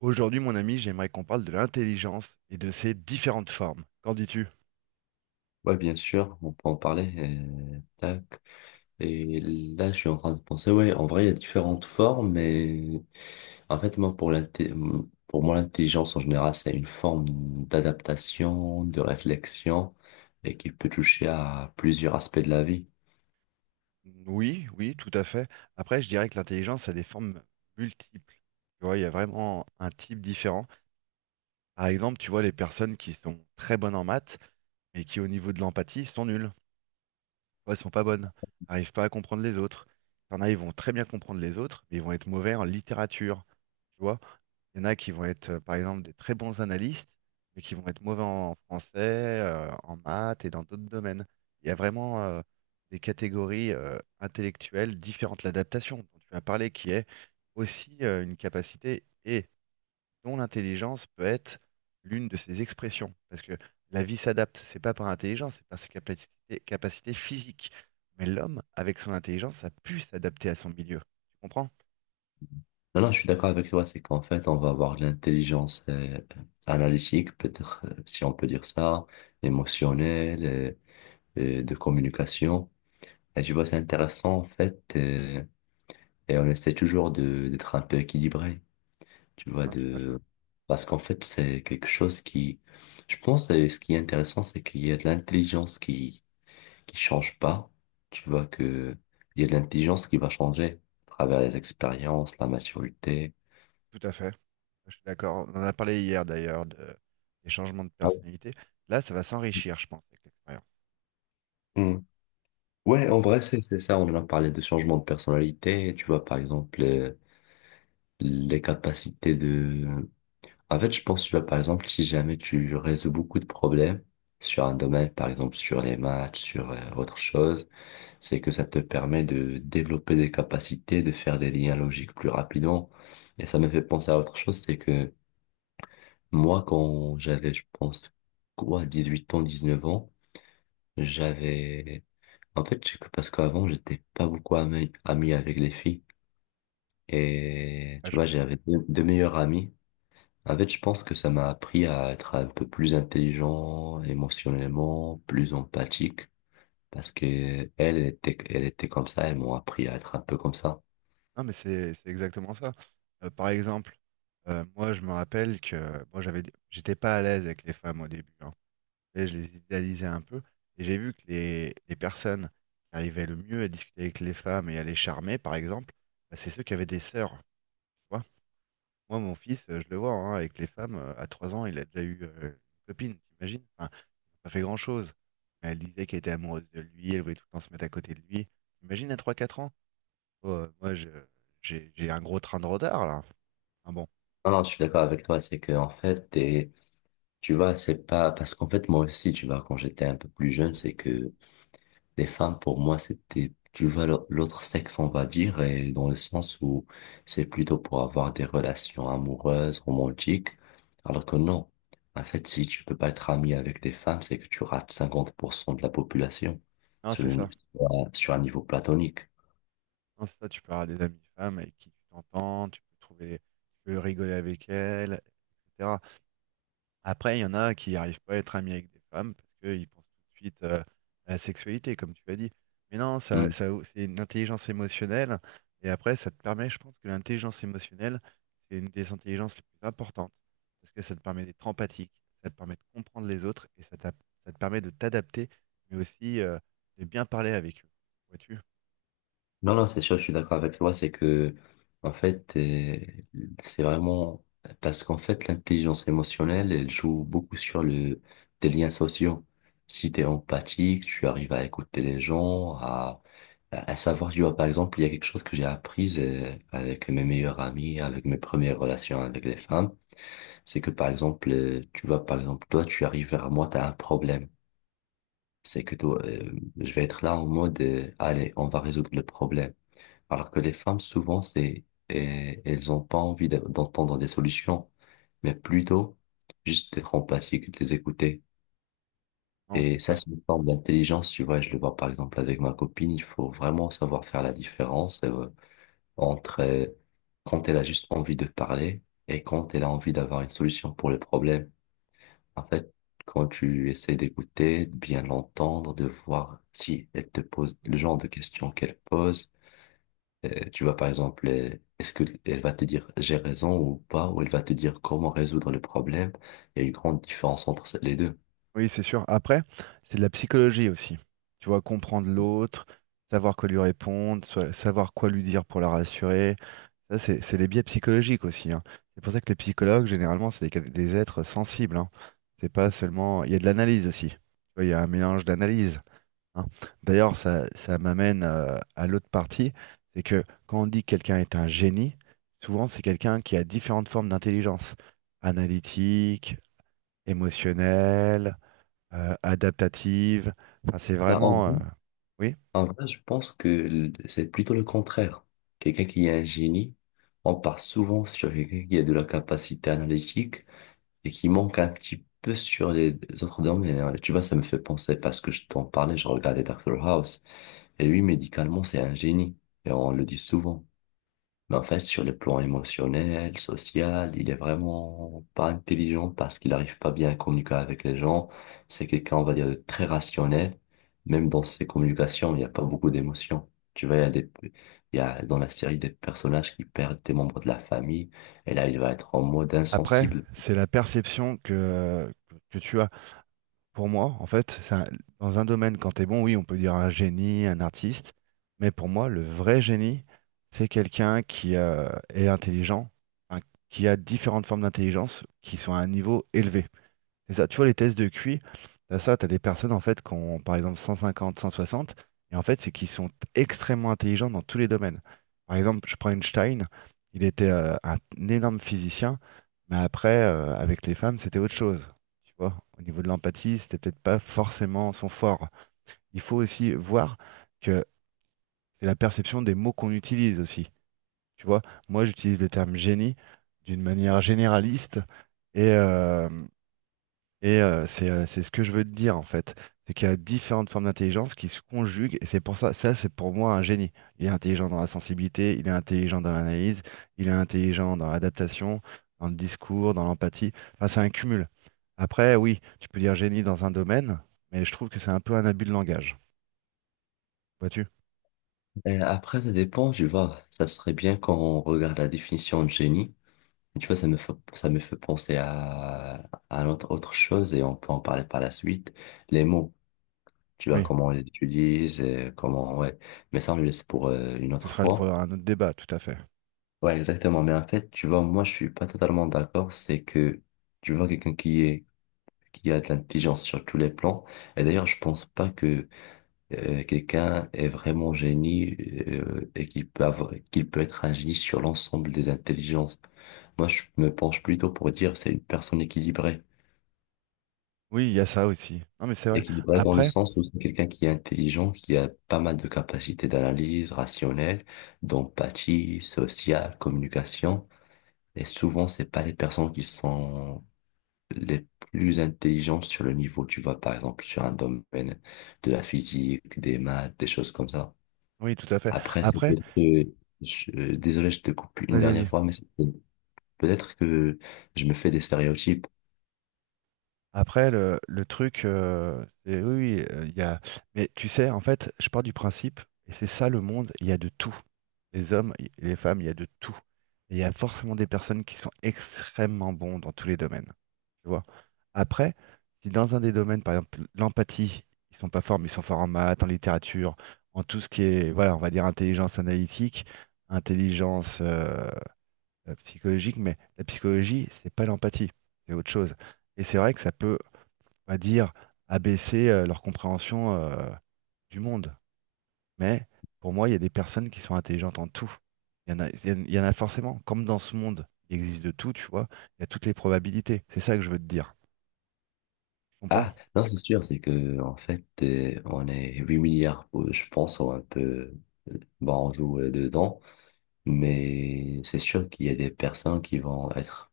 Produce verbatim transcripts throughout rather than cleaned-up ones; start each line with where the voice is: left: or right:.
right: Aujourd'hui, mon ami, j'aimerais qu'on parle de l'intelligence et de ses différentes formes. Qu'en dis-tu?
left: Ouais, bien sûr, on peut en parler. Euh, tac. Et là, je suis en train de penser, ouais, en vrai, il y a différentes formes, mais en fait, moi, pour l'inté- pour moi, l'intelligence en général, c'est une forme d'adaptation, de réflexion, et qui peut toucher à plusieurs aspects de la vie.
right: Oui, oui, tout à fait. Après, je dirais que l'intelligence a des formes multiples. Tu vois, il y a vraiment un type différent. Par exemple, tu vois les personnes qui sont très bonnes en maths, mais qui au niveau de l'empathie sont nulles. Ou elles sont pas bonnes, n'arrivent pas à comprendre les autres. Il y en a, ils vont très bien comprendre les autres, mais ils vont être mauvais en littérature. Tu vois, il y en a qui vont être, euh, par exemple, des très bons analystes, mais qui vont être mauvais en français, euh, en maths et dans d'autres domaines. Il y a vraiment euh, des catégories euh, intellectuelles différentes. L'adaptation dont tu as parlé, qui est aussi euh, une capacité et dont l'intelligence peut être l'une de ses expressions. Parce que la vie s'adapte, c'est pas par intelligence, c'est par ses capacités, capacités physiques. Mais l'homme, avec son intelligence, a pu s'adapter à son milieu. Tu comprends?
left: Non, non, je suis d'accord avec toi, c'est qu'en fait, on va avoir de l'intelligence euh, analytique, peut-être, euh, si on peut dire ça, émotionnelle, euh, euh, de communication. Et tu vois, c'est intéressant, en fait. euh, Et on essaie toujours de d'être un peu équilibré, tu vois,
right: Hein, tout à fait.
left: de parce qu'en fait, c'est quelque chose qui je pense, et ce qui est intéressant, c'est qu'il y a de l'intelligence qui qui change pas. Tu vois que il y a de l'intelligence qui va changer à travers les expériences, la maturité.
right: Tout à fait. Je suis d'accord. On en a parlé hier d'ailleurs de- des changements de
left: Ah oui.
right: personnalité. Là, ça va s'enrichir, je pense, avec l'expérience.
left: Mm. Ouais,
right: Hein,
left: en vrai, c'est c'est ça, on en a parlé de changement de personnalité, tu vois, par exemple, euh, les capacités de en fait, je pense, tu vois, par exemple, si jamais tu résous beaucoup de problèmes sur un domaine, par exemple sur les maths, sur euh, autre chose, c'est que ça te permet de développer des capacités, de faire des liens logiques plus rapidement. Et ça me fait penser à autre chose, c'est que moi, quand j'avais, je pense, quoi, dix-huit ans, dix-neuf ans, j'avais... En fait, c'est que parce qu'avant, j'étais pas beaucoup ami, ami avec les filles. Et
right: ah,
left: tu
right: je
left: vois,
right: vois.
left: j'avais deux, deux meilleurs amis. En fait, je pense que ça m'a appris à être un peu plus intelligent émotionnellement, plus empathique, parce que elle elle était, elle était comme ça, elles m'ont appris à être un peu comme ça.
right: Non, mais c'est c'est exactement ça. Euh, par exemple, euh, moi, je me rappelle que moi, j'avais, j'étais pas à l'aise avec les femmes au début, hein. Et je les idéalisais un peu. Et j'ai vu que les, les personnes qui arrivaient le mieux à discuter avec les femmes et à les charmer, par exemple, bah, c'est ceux qui avaient des sœurs, tu vois. Moi, mon fils, euh, je le vois hein, avec les femmes, euh, à trois ans, il a déjà eu euh, une copine, t'imagines? Enfin, pas fait grand-chose. Mais elle disait qu'elle était amoureuse de lui, elle voulait tout le temps se mettre à côté de lui. Imagine à trois quatre ans. Oh, euh, moi, je- j'ai j'ai un gros train de retard, là. Ah bon.
left: Non, non, je suis d'accord avec toi, c'est que en fait, t'es- tu vois, c'est pas parce qu'en fait moi aussi, tu vois, quand j'étais un peu plus jeune, c'est que les femmes, pour moi, c'était, tu vois, l'au- l'autre sexe, on va dire, et dans le sens où c'est plutôt pour avoir des relations amoureuses, romantiques, alors que non. En fait, si tu peux pas être ami avec des femmes, c'est que tu rates cinquante pour cent de la population
right: Non,
left: sur,
right: c'est
left: une-
right: ça.
left: sur un sur un niveau platonique.
right: Non, c'est ça, tu peux avoir des amis femmes avec qui tu t'entends, tu peux trouver, tu peux rigoler avec elles, et cetera. Après, il y en a qui n'arrivent pas à être amis avec des femmes parce qu'ils pensent tout de suite euh, à la sexualité, comme tu as dit. Mais non, ça,
left: Hmm.
right: ça, c'est une intelligence émotionnelle. Et après, ça te permet, je pense que l'intelligence émotionnelle, c'est une des intelligences les plus importantes parce que ça te permet d'être empathique, ça te permet de comprendre les autres et ça, t'a- ça te permet de t'adapter, mais aussi euh, de bien parler avec eux. Vois-tu?
left: Non, non, c'est sûr, je suis d'accord avec toi, c'est que, en fait, euh, c'est vraiment, parce qu'en fait, l'intelligence émotionnelle, elle joue beaucoup sur le, des liens sociaux. Si t'es empathique, tu arrives à écouter les gens, à, à à savoir, tu vois, par exemple, il y a quelque chose que j'ai appris euh, avec mes meilleurs amis, avec mes premières relations avec les femmes, c'est que, par exemple, euh, tu vois, par exemple, toi, tu arrives vers moi, t'as un problème. C'est que toi, euh, je vais être là en mode, euh, allez, on va résoudre le problème. Alors que les femmes, souvent, c'est, et- elles ont pas envie d'a- d'entendre des solutions, mais plutôt juste d'être empathique, de les écouter.
right: Non, c'est
left: Et ça,
right: ça.
left: c'est une forme d'intelligence, tu vois. Je le vois par exemple avec ma copine, il faut vraiment savoir faire la différence euh, entre euh, quand elle a juste envie de parler et quand elle a envie d'avoir une solution pour le problème. En fait, quand tu essaies d'écouter, de bien l'entendre, de voir si elle te pose le genre de questions qu'elle pose, euh, tu vois, par exemple, euh, est-ce que elle va te dire j'ai raison ou pas, ou elle va te dire comment résoudre le problème? Il y a une grande différence entre ces- les deux.
right: Oui, c'est sûr. Après, c'est de la psychologie aussi. Tu vois, comprendre l'autre, savoir quoi lui répondre, soi- savoir quoi lui dire pour la rassurer. Ça, c'est c'est les biais psychologiques aussi, hein. C'est pour ça que les psychologues, généralement, c'est des, quel- des êtres sensibles, hein. C'est pas seulement. Il y a de l'analyse aussi. Tu vois, il y a un mélange d'analyse, hein. D'ailleurs, ça, ça m'amène euh, à l'autre partie. C'est que quand on dit que quelqu'un est un génie, souvent, c'est quelqu'un qui a différentes formes d'intelligence. Analytique, émotionnelle euh, adaptative. Enfin, c'est
left: Bah, en
right: vraiment.
left: vrai,
right: euh, Oui.
left: en vrai, je pense que l- c'est plutôt le contraire. Quelqu'un qui est un génie, on part souvent sur quelqu'un qui a de la capacité analytique et qui manque un petit peu sur les autres domaines, hein. Tu vois, ça me fait penser, parce que je t'en parlais, je regardais Doctor House et lui, médicalement, c'est un génie et on le dit souvent. Mais en fait, sur le plan émotionnel, social, il est vraiment pas intelligent parce qu'il n'arrive pas bien à communiquer avec les gens. C'est quelqu'un, on va dire, de très rationnel. Même dans ses communications, il n'y a pas beaucoup d'émotions. Tu vois, il y a des, il y a dans la série des personnages qui perdent des membres de la famille. Et là, il va être en mode
right: Après,
left: insensible.
right: c'est la perception que, euh, que tu as. Pour moi, en fait, c'est un- dans un domaine, quand tu es bon, oui, on peut dire un génie, un artiste. Mais pour moi, le vrai génie, c'est quelqu'un qui euh, est intelligent, hein, qui a différentes formes d'intelligence qui sont à un niveau élevé. C'est ça, tu vois, les tests de Q I, t'as ça, t'as des personnes en fait qui ont par exemple cent cinquante, cent soixante, et en fait, c'est qu'ils sont extrêmement intelligents dans tous les domaines. Par exemple, je prends Einstein, il était euh, un, un énorme physicien, mais après, euh, avec les femmes, c'était autre chose. Tu vois, au niveau de l'empathie, c'était peut-être pas forcément son fort. Il faut aussi voir que c'est la perception des mots qu'on utilise aussi. Tu vois, moi, j'utilise le terme génie d'une manière généraliste. Et, euh, et euh, c'est euh, c'est ce que je veux te dire en fait, c'est qu'il y a différentes formes d'intelligence qui se conjuguent et c'est pour ça, ça c'est pour moi un génie. Il est intelligent dans la sensibilité, il est intelligent dans l'analyse, il est intelligent dans l'adaptation, dans le discours, dans l'empathie. Enfin, c'est un cumul. Après, oui, tu peux dire génie dans un domaine, mais je trouve que c'est un peu un abus de langage. Vois-tu?
left: Et après, ça dépend, tu vois. Ça serait bien quand on regarde la définition de génie. Et tu vois, ça me fait, ça me fait penser à, à autre, autre chose, et on peut en parler par la suite. Les mots, tu vois
right: Oui,
left: comment on les utilise et comment, ouais. Mais ça, on le laisse pour euh, une
right: ce
left: autre
right: sera le- pour
left: fois.
right: un autre débat, tout à fait.
left: Ouais, exactement. Mais en fait, tu vois, moi, je suis pas totalement d'accord. C'est que, tu vois, quelqu'un qui est, qui a de l'intelligence sur tous les plans. Et d'ailleurs, je pense pas que euh, quelqu'un est vraiment génie euh, et qu'il peut avoir- qu'il peut être un génie sur l'ensemble des intelligences. Moi, je me penche plutôt pour dire c'est une personne équilibrée.
right: Oui, il y a ça aussi. Non, mais c'est vrai.
left: Équilibré dans le
right: Après,
left: sens où c'est quelqu'un qui est intelligent, qui a pas mal de capacités d'analyse rationnelle, d'empathie, sociale, communication. Et souvent, c'est pas les personnes qui sont les plus intelligentes sur le niveau, tu vois, par exemple, sur un domaine de la physique, des maths, des choses comme ça.
right: oui, tout à fait.
left: Après, c'est
right: Après,
left: peut-être que, je- euh, désolé, je te coupe une
right: vas-y,
left: dernière
right: vas-y.
left: fois, mais c'est peut-être que je me fais des stéréotypes.
right: Après, le, le truc, euh, c'est oui, oui, euh, il y a. Mais tu sais, en fait, je pars du principe, et c'est ça le monde, il y a de tout. Les hommes, il- les femmes, il y a de tout. Et il y a forcément des personnes qui sont extrêmement bons dans tous les domaines. Tu vois. Après, si dans un des domaines, par exemple, l'empathie, ils sont pas forts, mais ils sont forts en maths, en littérature, en tout ce qui est, voilà, on va dire intelligence analytique, intelligence euh, psychologique, mais la psychologie, c'est pas l'empathie, c'est autre chose. Et c'est vrai que ça peut on va dire, abaisser euh, leur compréhension euh, du monde. Mais pour moi, il y a des personnes qui sont intelligentes en tout. Il y en a, il y en il y en a forcément. Comme dans ce monde, il existe de tout, tu vois. Il y a toutes les probabilités. C'est ça que je veux te dire. Tu comprends?
left: Ah, non, c'est sûr, c'est que, en fait, euh, on est huit milliards, euh, je pense, ou un peu, euh, bon, on joue euh, dedans, mais c'est sûr qu'il y a des personnes qui vont être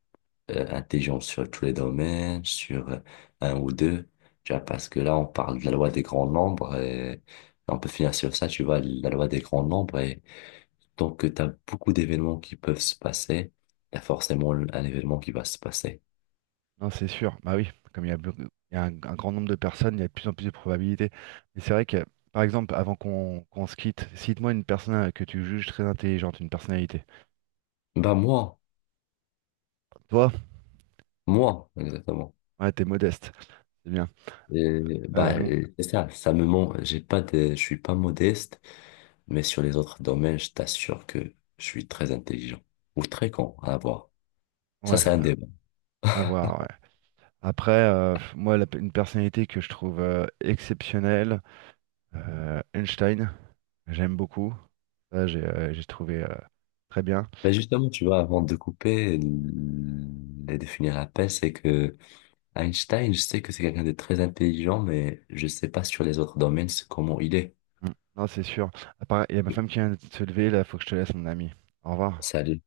left: euh, intelligentes sur tous les domaines, sur euh, un ou deux, tu vois, parce que là, on parle de la loi des grands nombres, et on peut finir sur ça, tu vois, la loi des grands nombres, et donc, euh, tu as beaucoup d'événements qui peuvent se passer, t'as forcément un événement qui va se passer.
right: Non, c'est sûr. Bah oui, comme il y a, beaucoup- il y a un, un grand nombre de personnes, il y a de plus en plus de probabilités. Mais c'est vrai que, par exemple, avant qu'on qu'on se quitte, cite-moi une personne euh, que tu juges très intelligente, une personnalité.
left: Bah, moi,
right: Toi,
left: moi, exactement.
right: ouais, t'es modeste. C'est bien.
left: Euh,
right: Euh,
left: bah,
right: mon-
left: euh, c'est ça, ça me ment. J'ai pas de, je suis pas modeste, mais sur les autres domaines, je t'assure que je suis très intelligent ou très con à avoir. Ça,
right: ouais,
left: c'est un
right: à
left: débat.
right: à voir. Ouais. Après, euh, moi, la une personnalité que je trouve euh, exceptionnelle, euh, Einstein, j'aime beaucoup. Ça, j'ai euh, j'ai trouvé euh, très bien.
left: Ben justement, tu vois, avant de couper mm, et de finir l'appel, c'est que Einstein, je sais que c'est quelqu'un de très intelligent, mais je sais pas sur les autres domaines c'est comment il est.
right: Mm. Non, c'est sûr. À part- Il y a ma femme qui vient de se lever, là, faut que je te laisse, mon ami. Au revoir.
left: Salut.